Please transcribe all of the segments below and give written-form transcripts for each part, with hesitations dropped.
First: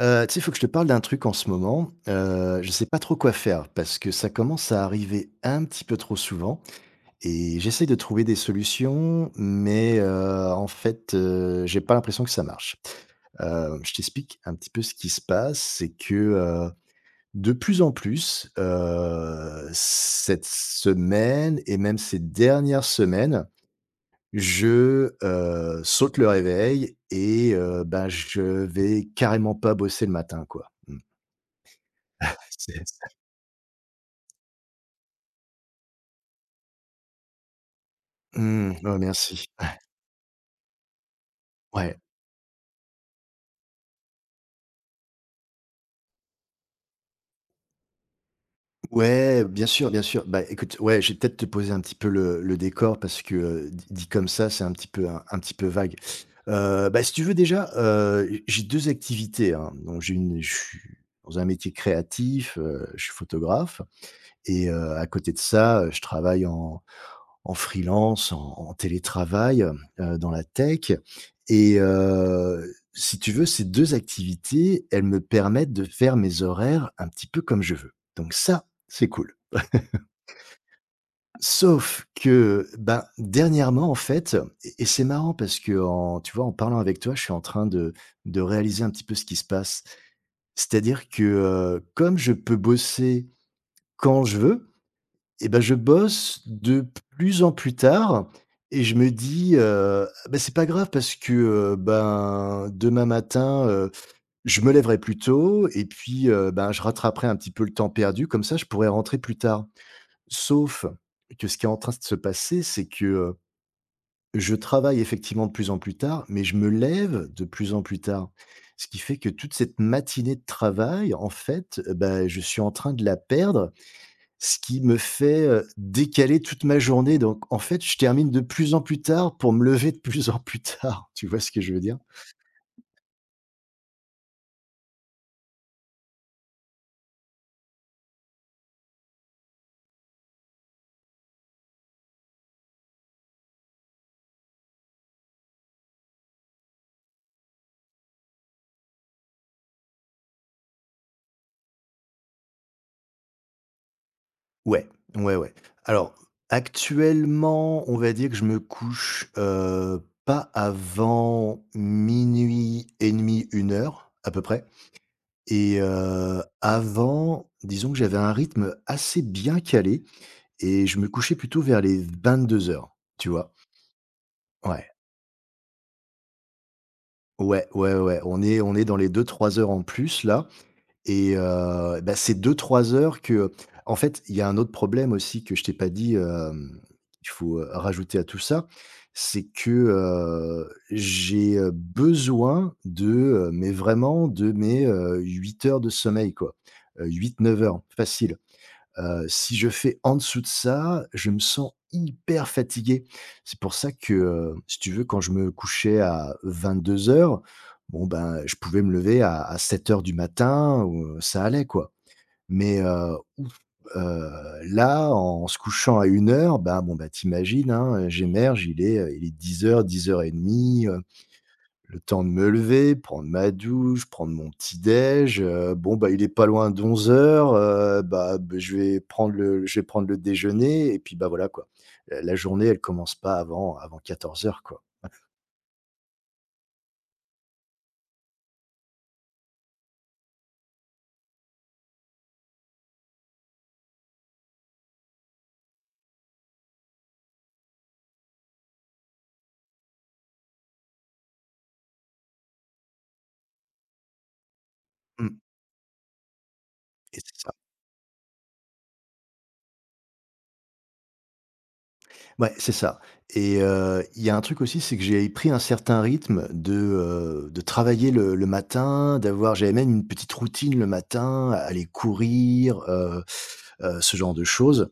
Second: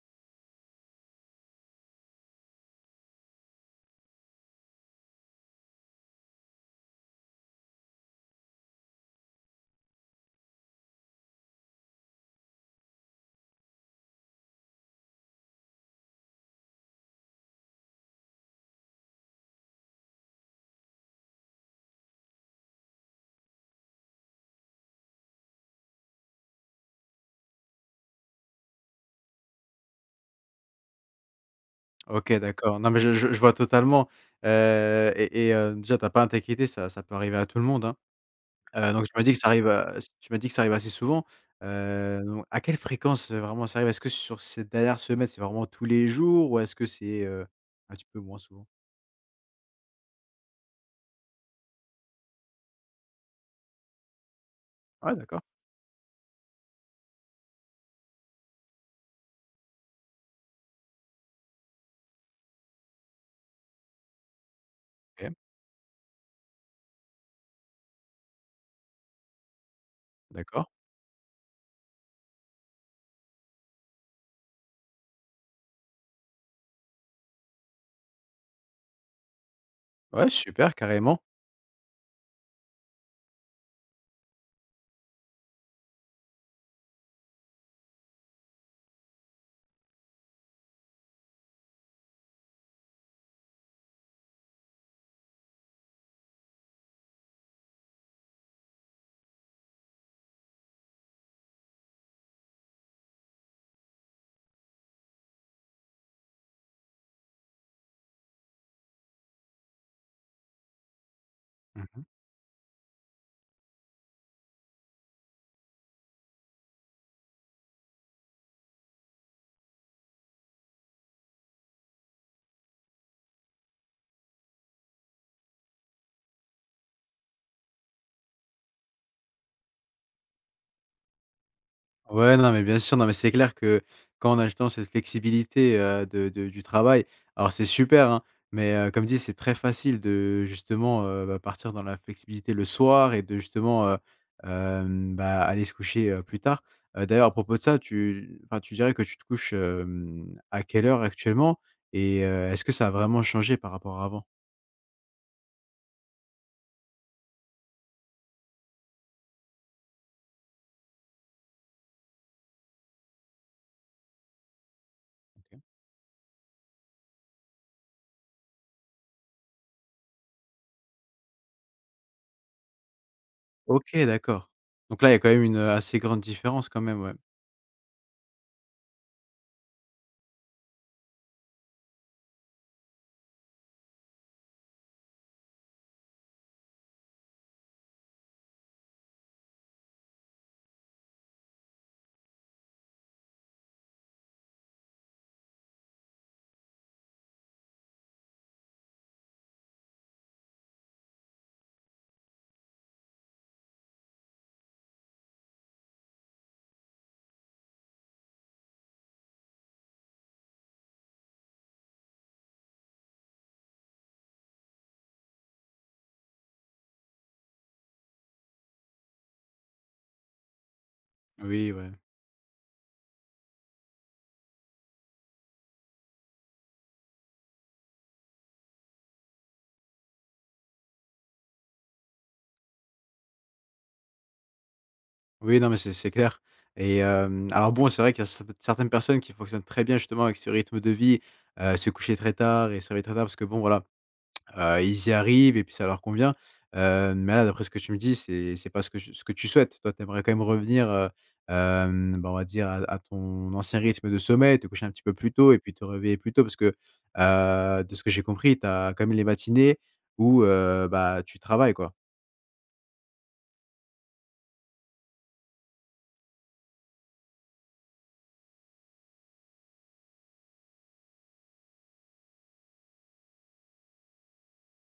Tu sais, il faut que je te parle d'un truc en ce moment. Je sais pas trop quoi faire parce que ça commence à arriver un petit peu trop souvent, et j'essaye de trouver des solutions, mais en fait, j'ai pas l'impression que ça marche. Je t'explique un petit peu ce qui se passe, c'est que de plus en plus, cette semaine et même ces dernières semaines, je saute le réveil et bah, je vais carrément pas bosser le matin, quoi. Mmh. OK, d'accord. Non, mais C'est je vois totalement, déjà, t'as pas à t'inquiéter, ça peut arriver à tout le monde, hein. Mmh, ouais, Donc tu m'as dit que merci. ça arrive, s tu m'as dit que ça arrive assez souvent. Ouais. Donc à quelle fréquence, vraiment ça arrive? Est-ce que sur ces dernières semaines, c'est vraiment tous les jours ou est-ce que c'est, un petit peu moins souvent? Ouais, bien sûr, bien sûr. Bah, écoute, ouais, je vais peut-être te poser un petit peu le décor parce que, dit comme ça, c'est un petit peu Ouais, un d'accord. petit peu vague. Bah, si tu veux déjà, j'ai 2 activités, hein. Donc j'ai une je suis dans un métier créatif, je suis photographe et à OK. côté de ça, je travaille en freelance, en télétravail, dans la D'accord. tech. Et si tu veux, ces 2 activités, elles me permettent de faire mes horaires un petit peu comme je veux. Donc ça, c'est cool. Ouais, super, carrément. Sauf que, ben, dernièrement, en fait, et c'est marrant parce que, tu vois, en parlant avec toi, je suis en train de réaliser un petit peu ce qui se passe. C'est-à-dire que, comme je peux bosser quand je veux, Et ben je bosse de plus en plus tard, et je me dis, «Bah, c'est pas grave parce que, ben, demain matin, je me lèverai plus tôt et puis, ben, je rattraperai un petit peu le temps perdu, comme ça je pourrai rentrer plus tard.» Sauf que ce qui est en train Mmh. de se passer, c'est que, je travaille effectivement de plus en plus tard, mais je me lève de plus en plus tard. Ce qui fait que toute cette matinée de travail, en fait, ben je suis en train de la perdre, ce qui me fait, décaler toute ma journée. Donc en fait, je termine de plus en plus tard pour me lever de plus en plus tard. Tu vois ce que je veux dire? Ouais, non, mais bien sûr, non, mais c'est clair que quand on a justement cette flexibilité, de du travail, alors c'est super, hein, mais comme dit, c'est très facile de justement, bah, partir dans la flexibilité le soir et de justement, bah, aller se coucher, plus tard. D'ailleurs à propos de ça, tu enfin, tu dirais que tu te couches, à quelle heure actuellement? Et est-ce que ça a vraiment changé par rapport à avant? Ouais, ouais, ouais. Alors, actuellement, on va dire que je me couche, pas avant minuit et demi, une heure à peu près, OK. et avant, disons que j'avais un rythme assez bien calé et je me couchais plutôt vers les 22 heures. Tu vois? Ok, d'accord. Ouais, Donc là, il y a quand même une assez grande différence quand même, ouais. ouais, ouais, ouais, on est dans les deux-trois heures en plus là. Et bah, c'est deux trois heures que, en fait, il y a un autre problème aussi que je t'ai pas dit, qu'il faut, rajouter à tout ça. C'est que, j'ai, besoin de, mais vraiment de mes, 8 heures de sommeil, quoi. Huit neuf heures facile. Si je fais en dessous de ça, je me sens hyper fatigué. C'est pour ça que, si tu veux, quand je me couchais à 22 heures, bon, ben, je pouvais me lever à 7 heures du matin, ou ça allait, quoi. Mais, ouf, là, en se couchant à une heure, ben, bon, bah, t'imagines, hein, j'émerge, il est 10:00-10:30, Oui, ouais. le temps de me lever, prendre ma douche, prendre mon petit déj, bon, bah, il est pas loin d'11:00. Bah, beh, je vais prendre le déjeuner et puis, bah, voilà, quoi. La journée, elle commence pas avant 14 heures, quoi. Oui, non, mais c'est clair et alors bon, c'est vrai qu'il y a certaines personnes qui fonctionnent très bien justement avec ce rythme de vie, se coucher très tard et se réveiller très tard parce que bon, voilà, ils y arrivent et puis ça leur convient. Mais là, d'après ce que tu me dis, c'est pas ce que tu ce que tu souhaites. Toi, tu aimerais quand même revenir, bah, on va dire à ton ancien rythme de sommeil, te coucher un petit peu plus Mmh, tôt et puis te réveiller plus tôt parce que, et c'est ça. De ce que j'ai compris, tu as quand même les matinées où, bah, tu travailles, quoi? Ouais, c'est ça, et il y a un truc aussi, c'est que j'ai pris un certain rythme de travailler le matin, d'avoir j'avais même une petite routine le matin, aller courir, ce genre de choses.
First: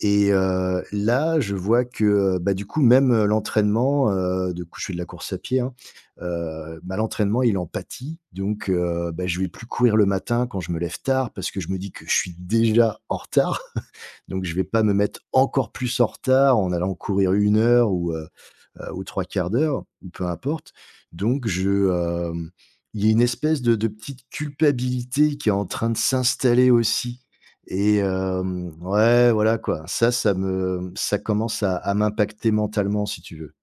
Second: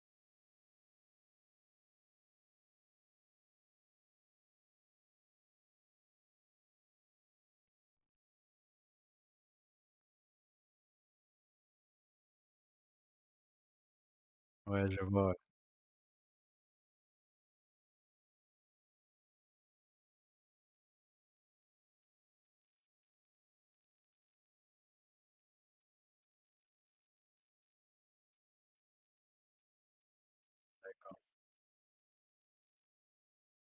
Et là, je vois que, bah, du coup, même, l'entraînement, du coup, je fais de la course à pied, hein, bah, l'entraînement, il en pâtit. Donc bah, je vais plus courir le matin quand je me lève tard, parce que je me dis que je suis déjà en retard. Donc je vais pas Ouais, me je mettre vois, ouais. encore plus en retard en allant courir une heure ou aux trois quarts d'heure, ou peu importe. Donc hem, il y a une espèce de petite culpabilité qui est en train de s'installer aussi, et ouais, voilà, quoi. Ça commence à m'impacter mentalement, si tu veux.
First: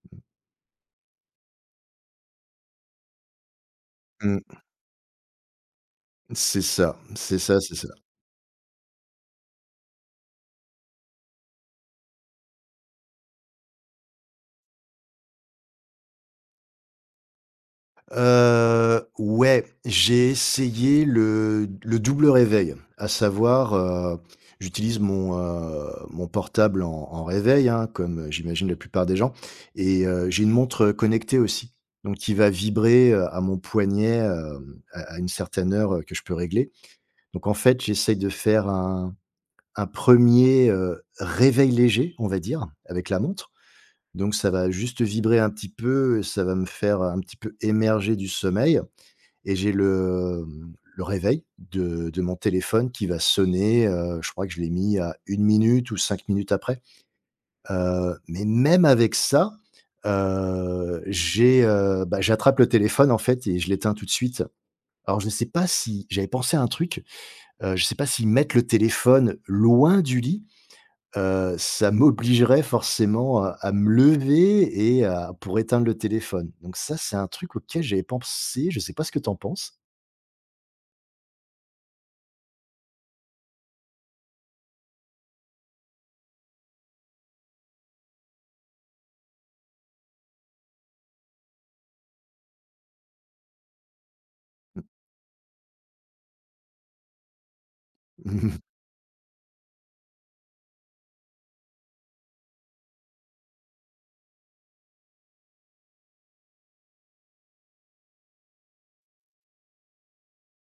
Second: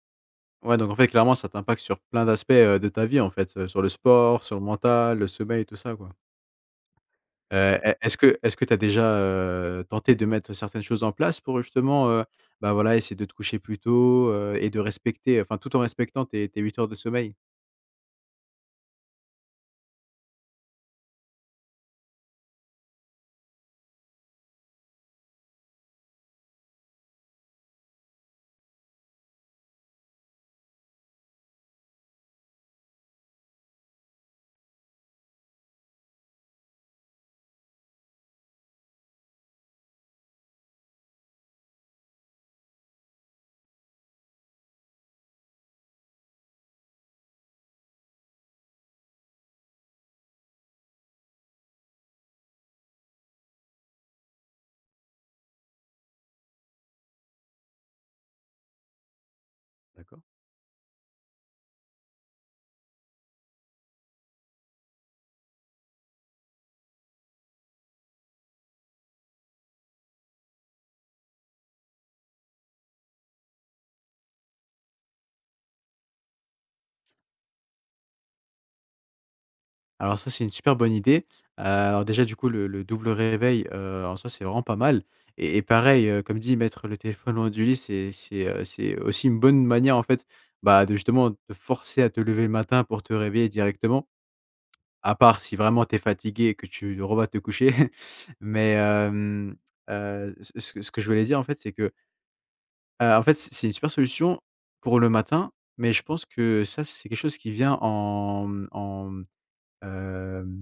Ouais, donc en fait, clairement, ça t'impacte sur plein d'aspects, de ta vie, en fait, sur le sport, sur Mmh. le mental, le sommeil, tout ça, quoi. C'est ça, c'est Heu, ça, c'est ça. est-ce que tu as déjà, tenté de mettre certaines choses en place pour justement, bah, voilà, essayer de te coucher plus tôt, et de respecter, enfin, tout en respectant tes 8 heures de sommeil? Ouais, j'ai essayé le double réveil, à savoir, j'utilise mon portable en réveil, hein, comme, j'imagine la plupart des gens, et j'ai une montre connectée aussi, donc qui va vibrer, à mon poignet, à une certaine heure, que je peux régler. Donc en fait, j'essaye de faire un 1er réveil léger, on va dire, avec la montre, donc ça va juste vibrer un petit peu, ça va me faire un petit peu émerger du sommeil, et j'ai le réveil de mon téléphone qui va sonner, je crois que je l'ai mis à une minute ou 5 minutes après. Mais même avec ça, D'accord. Bah, j'attrape le téléphone, en fait, et je l'éteins tout de suite. Alors je ne sais pas si j'avais pensé à un truc, je ne sais pas si mettre le téléphone loin du lit, ça m'obligerait forcément à me lever et à pour éteindre le téléphone. Donc ça, c'est un truc auquel j'avais pensé, je ne sais pas ce que tu en penses? Alors ça, c'est une super bonne idée. Alors déjà, du coup, le double réveil, en soi, c'est vraiment pas mal et pareil, comme dit, mettre le téléphone loin du lit, c'est c'est aussi une bonne manière, en fait, bah, de justement te forcer à te lever le matin pour te réveiller directement, à part si vraiment tu es fatigué et que tu rebats te coucher. Mais ce que je voulais dire, en fait, c'est que, en fait, c'est une super solution pour le matin, mais je pense que ça, c'est quelque chose qui vient en, Hem,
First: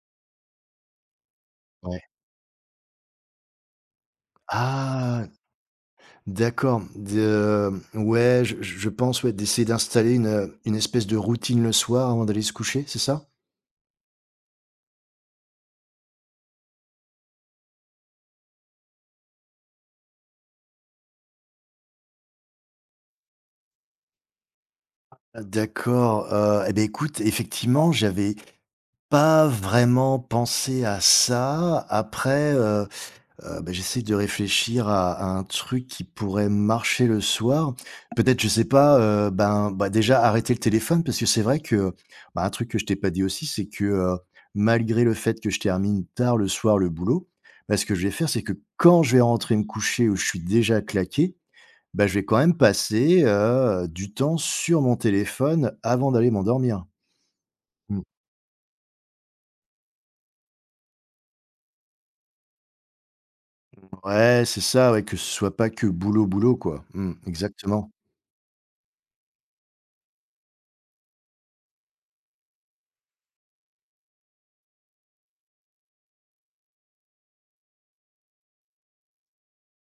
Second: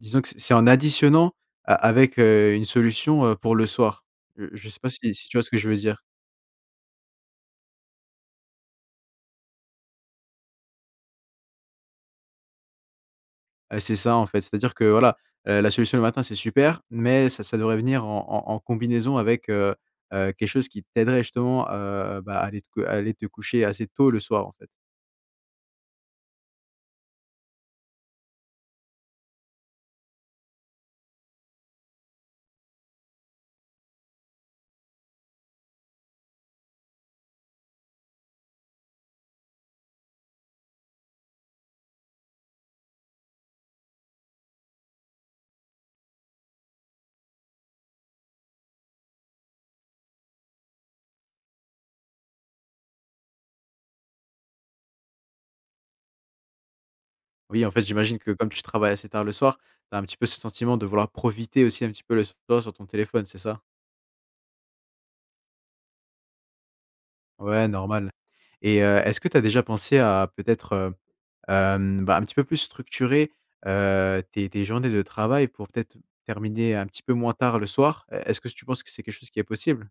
disons que c'est en additionnant a Ouais. avec, une solution, pour le soir. Je sais pas si Ah! si tu vois ce que je veux dire? D'accord, de ouais, je pense, ouais, d'essayer d'installer une, espèce de routine le soir avant d'aller se coucher, c'est ça? C'est ça en fait, c'est-à-dire que voilà, la solution le matin c'est super, mais ça devrait venir en en en combinaison avec, quelque chose qui t'aiderait justement, bah, à aller te cou à aller te coucher assez tôt le soir en fait. D'accord, et beh, écoute, effectivement, j'avais pas vraiment pensé à ça. Bah, j'essaie de réfléchir à un truc qui pourrait marcher le soir. Peut-être, je sais pas, ben, bah, déjà arrêter le téléphone, parce que c'est vrai que, bah, un truc que je t'ai pas dit aussi, c'est que, malgré le fait que je termine tard le soir le boulot, bah, ce que je vais faire, c'est que quand je vais rentrer me coucher où je suis déjà claqué, bah, je vais quand même passer, du temps sur mon téléphone avant d'aller m'endormir. Oui, en fait, Mmh. j'imagine que comme tu travailles assez tard le soir, tu as un petit peu ce sentiment de vouloir profiter aussi un petit peu le soir sur ton téléphone, c'est ça? Ouais, c'est ça, ouais, que ce soit pas que boulot, boulot, quoi. Mmh, Ouais, exactement. normal et est-ce que tu as déjà pensé à peut-être, bah, un petit peu plus structurer, tes journées de travail pour peut-être terminer un petit peu moins tard le soir. E est-ce que tu penses que c'est quelque chose qui est possible?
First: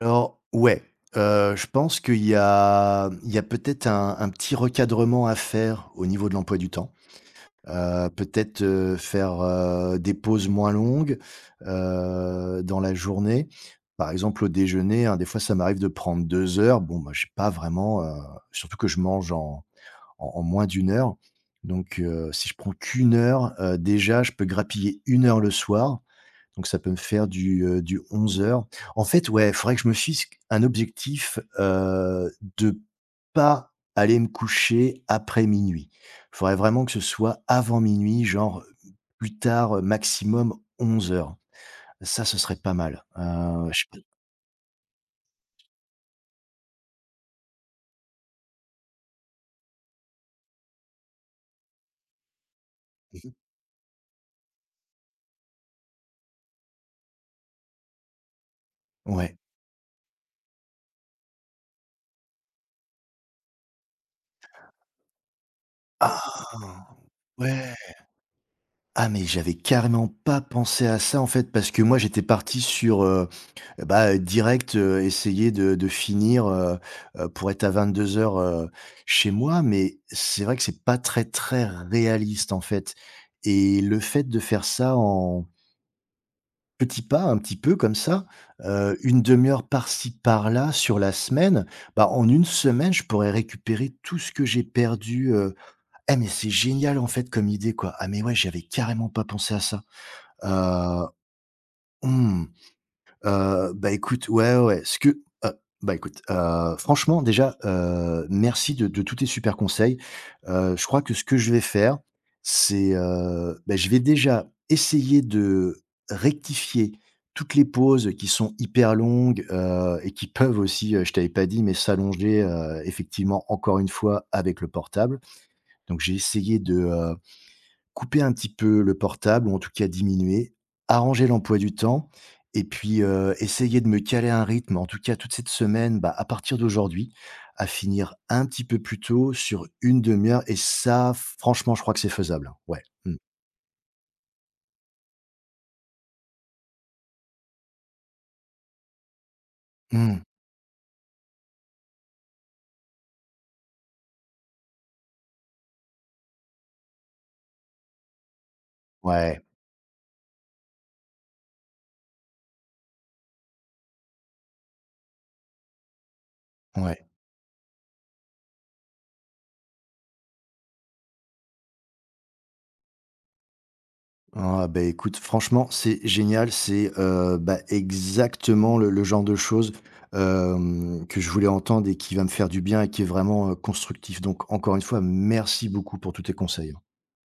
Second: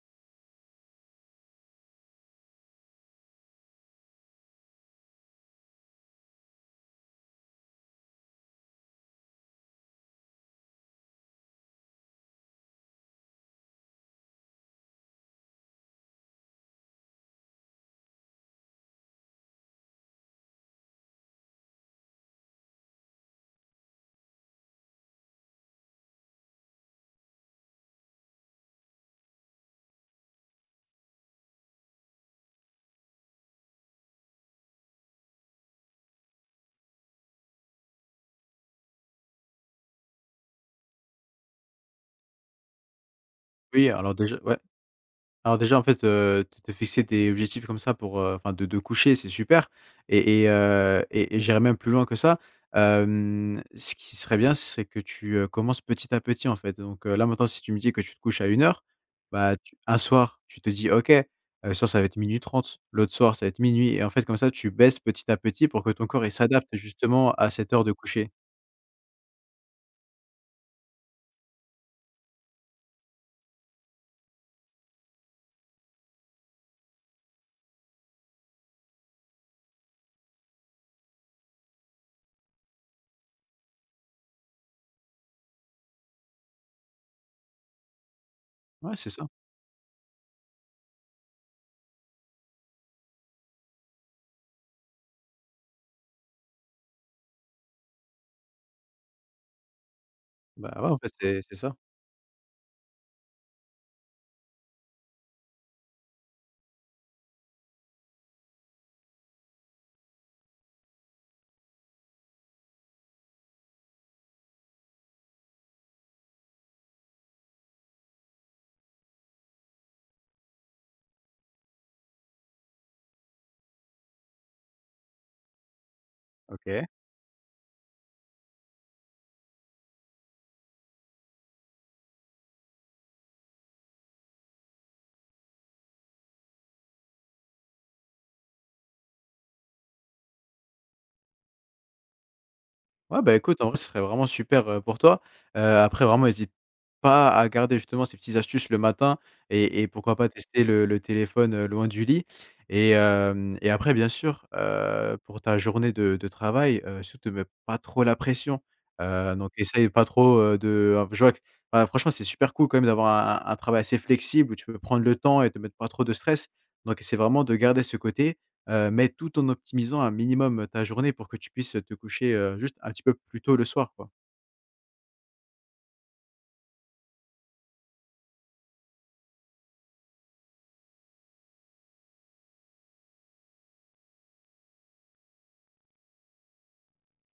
Alors ouais, je pense qu'il y a peut-être un petit recadrement à faire au niveau de l'emploi du temps. Peut-être, faire, des pauses moins longues, dans la journée. Par exemple au déjeuner, hein, des fois ça m'arrive de prendre 2 heures. Bon, bah, j'ai pas vraiment, surtout que je mange en en moins d'une heure. Donc, si je prends qu'une heure, déjà je peux grappiller une heure le soir. Donc ça peut me faire du 11:00. En fait, ouais, il faudrait que je me fixe un objectif, de pas aller me coucher après minuit. Il faudrait vraiment que ce soit avant minuit, genre, plus tard, maximum 11 heures. Ça, ce serait pas mal. Je sais Oui, pas. alors déjà ouais. Alors déjà, en fait, te fixer des objectifs comme ça pour, enfin de coucher, c'est super et et j'irais même plus loin que ça. Mmh. Ce qui serait bien, c'est que tu, commences petit à petit, en fait. Donc, là, maintenant, si tu me dis que tu te couches à une heure, Ouais. bah, tu un soir, tu te dis: «OK, ce soir, ça va être minuit trente, l'autre soir, ça va être minuit et en fait, comme ça, tu baisses petit à petit pour que ton corps, il s'adapte Ah! justement à cette heure de Ouais! coucher». Ah, mais j'avais carrément pas pensé à ça, en fait, parce que moi, j'étais parti sur, eh bah, direct, essayer de finir, pour être à 22:00, heu, chez moi, mais c'est vrai que c'est pas très, très réaliste, en fait, et le fait de faire ça en petits pas, un petit peu comme ça, Ouais, c'est ça. 1/2 heure par-ci, par-là sur la semaine. Bah, en une semaine, je pourrais récupérer tout ce que j'ai perdu. Eh mais c'est génial, en fait, comme idée, quoi. Ah, mais ouais, j'avais carrément pas pensé à ça. Bah, ouais, en Heu, fait, c'est ça. mmh. Bah, écoute, ouais, ouais, ouais, ce que heu, bah, écoute, franchement déjà, merci de tous tes super conseils. Je crois que ce que je vais faire, c'est, bah, je vais déjà essayer de rectifier toutes les pauses qui sont hyper longues, et qui peuvent aussi, je t'avais pas dit, mais s'allonger, effectivement encore une fois avec le portable. Donc j'ai essayé de, OK. euh, Couper un petit peu le portable, ou en tout cas diminuer, arranger l'emploi du temps, et puis, essayer de me caler un rythme, en tout cas toute cette semaine, bah, à partir d'aujourd'hui, à finir un petit peu plus tôt sur une demi heure, et ça, franchement, je crois que c'est faisable, hein. Ouais. Mmh. Ouais, bah, écoute, en vrai, ce serait vraiment super, pour toi. Après vraiment n'hésite pas à garder justement ces petites astuces le matin et pourquoi Mmh. pas tester le téléphone, loin du lit et hem et après bien sûr, pour ta journée de travail, surtout ne mets pas trop la pression. Ouais, Donc essaye pas trop, de enfin, je vois que enfin franchement c'est super cool quand même d'avoir un un travail assez flexible où tu peux prendre le temps et te mettre pas trop de stress. Donc ouais. essaie vraiment de garder ce côté, mais tout en optimisant un minimum, ta journée pour que tu puisses te coucher, juste un petit peu plus tôt le soir, quoi. Ah bah, écoute, franchement, c'est génial. C'est, bah, exactement le genre de choses, que je voulais entendre, et qui va me faire du bien et qui est vraiment, constructif. Donc encore une fois, merci beaucoup pour tous tes conseils, hein.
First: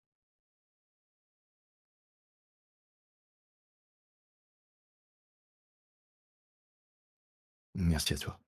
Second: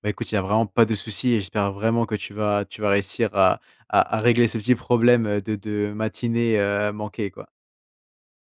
Bah, écoute, il y a vraiment pas de souci et j'espère vraiment que tu vas réussir à régler ce petit problème, de matinée, manquée, quoi. Merci à toi.